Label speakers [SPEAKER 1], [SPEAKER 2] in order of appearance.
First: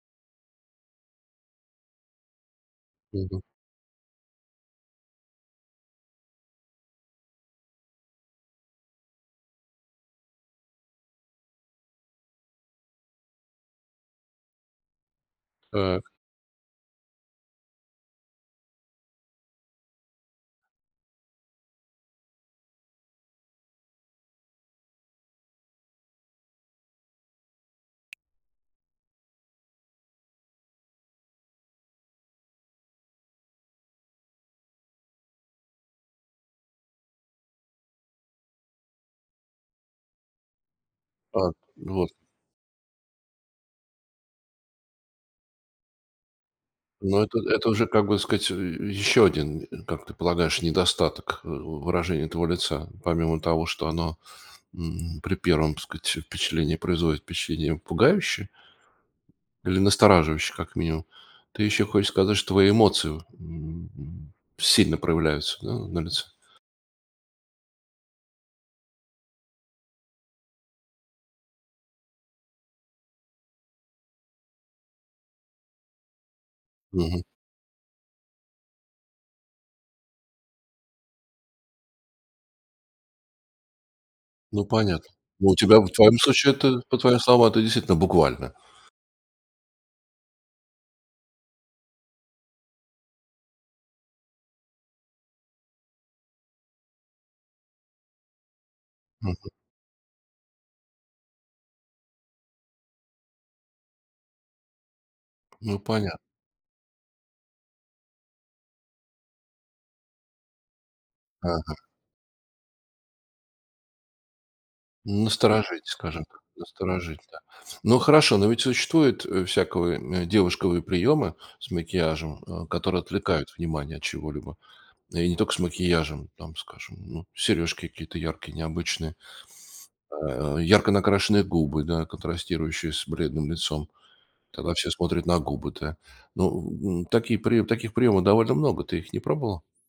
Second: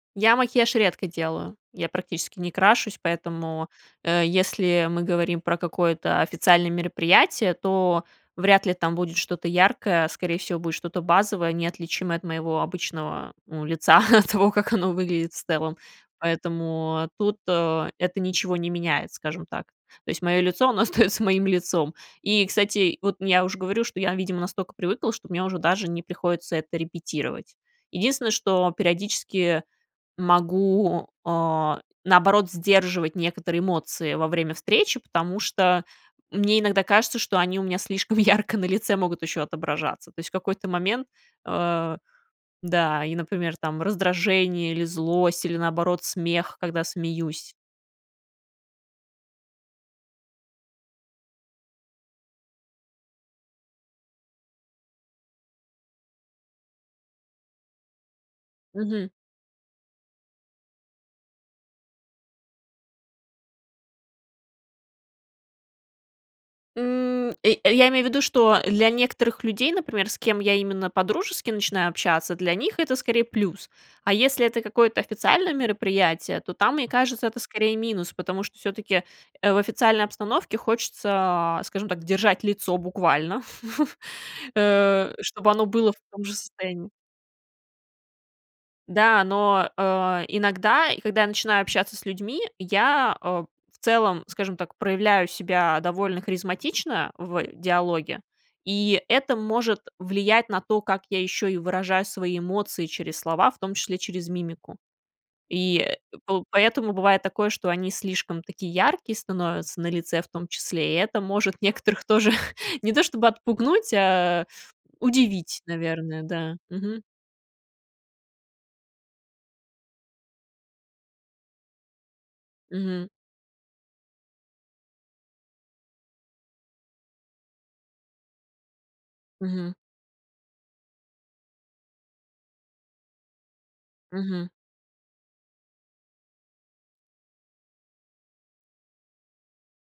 [SPEAKER 1] Я макияж редко делаю, я практически не крашусь,
[SPEAKER 2] Мгм.
[SPEAKER 1] поэтому, э, если мы говорим про какое-то официальное мероприятие, то вряд ли там будет что-то яркое, скорее всего будет что-то базовое, неотличимое от моего обычного, ну, лица, от того, как оно выглядит в целом.
[SPEAKER 2] Так.
[SPEAKER 1] Поэтому тут, а, это ничего не меняет, скажем так. То есть моё лицо оно остаётся моим лицом. И, кстати, вот ну я уже говорю, что я, видимо, настолько привыкла, что мне уже даже не приходится это репетировать. Единственное, что периодически могу, а, наоборот, сдерживать некоторые эмоции во время встречи, потому что мне иногда кажется, что они у меня слишком ярко на лице могут ещё отображаться. То есть, в какой-то момент
[SPEAKER 2] Так, ну
[SPEAKER 1] А,
[SPEAKER 2] вот.
[SPEAKER 1] да, и, например, там раздражение или злость или наоборот смех, когда
[SPEAKER 2] Ну, это
[SPEAKER 1] смеюсь.
[SPEAKER 2] это уже, как бы сказать, и и ещё один, и как ты полагаешь, недостаток ы у выражения твоего лица. Помимо того, что оно, м, при первом сказать впечатление производит впечатление пугающее.
[SPEAKER 1] Мгм.
[SPEAKER 2] Или настораживающее, как минимум, ты ещё хочешь сказать, что твои эмоции, м, м. Сильно проявляются, да, на лице.
[SPEAKER 1] М, э, а я имею ввиду, что для некоторых людей, например, с кем я именно по-дружески начинаю общаться, для них это скорее плюс. А если это какое-то официальное мероприятие, то там, мне
[SPEAKER 2] Мгм.
[SPEAKER 1] кажется, это скорее минус, потому что всё-таки, э, в официальной обстановке хочется, скажем так, держать лицо буквально,
[SPEAKER 2] Ну понятно.
[SPEAKER 1] э,
[SPEAKER 2] Ну
[SPEAKER 1] чтобы
[SPEAKER 2] у
[SPEAKER 1] оно
[SPEAKER 2] тебя, в
[SPEAKER 1] было в
[SPEAKER 2] твоём
[SPEAKER 1] том же
[SPEAKER 2] случае, это
[SPEAKER 1] состоянии.
[SPEAKER 2] по твоим словам, это действительно буквально.
[SPEAKER 1] Да, но, а, иногда и когда я начинаю общаться с людьми, я, а, в целом, скажем так, проявляю себя довольно харизматично в диалоге, и это
[SPEAKER 2] Мгм.
[SPEAKER 1] может влиять на то, как я ещё и выражаю свои эмоции через слова, в том числе через мимику. И,
[SPEAKER 2] Ну
[SPEAKER 1] э,
[SPEAKER 2] понятно.
[SPEAKER 1] пол поэтому бывает такое, что они слишком такие яркие становятся на лице в том числе, и это может
[SPEAKER 2] Ага.
[SPEAKER 1] некоторых тоже не то, чтобы отпугнуть, а удивить,
[SPEAKER 2] Насторожить,
[SPEAKER 1] наверное,
[SPEAKER 2] скажем так.
[SPEAKER 1] да, мгм.
[SPEAKER 2] Насторожить, да. Ну, хорошо. Но ведь существует, э, всяковые девушкавые приёмы с макияжем, а, которые
[SPEAKER 1] Мгм.
[SPEAKER 2] отвлекают внимание от чего-либо. И не тока с макияжем. Там, скажем, ну, серёжки какие-то яркие, необычные.
[SPEAKER 1] Мгм.
[SPEAKER 2] А, ярко накрашенные губы, да, контрастирующие с бледным лицом.
[SPEAKER 1] Мгм.
[SPEAKER 2] Тогда все смотрят на губы, да. Ну, м, м, такие приёмы таких приёмов довольно много. Ты их не пробовала?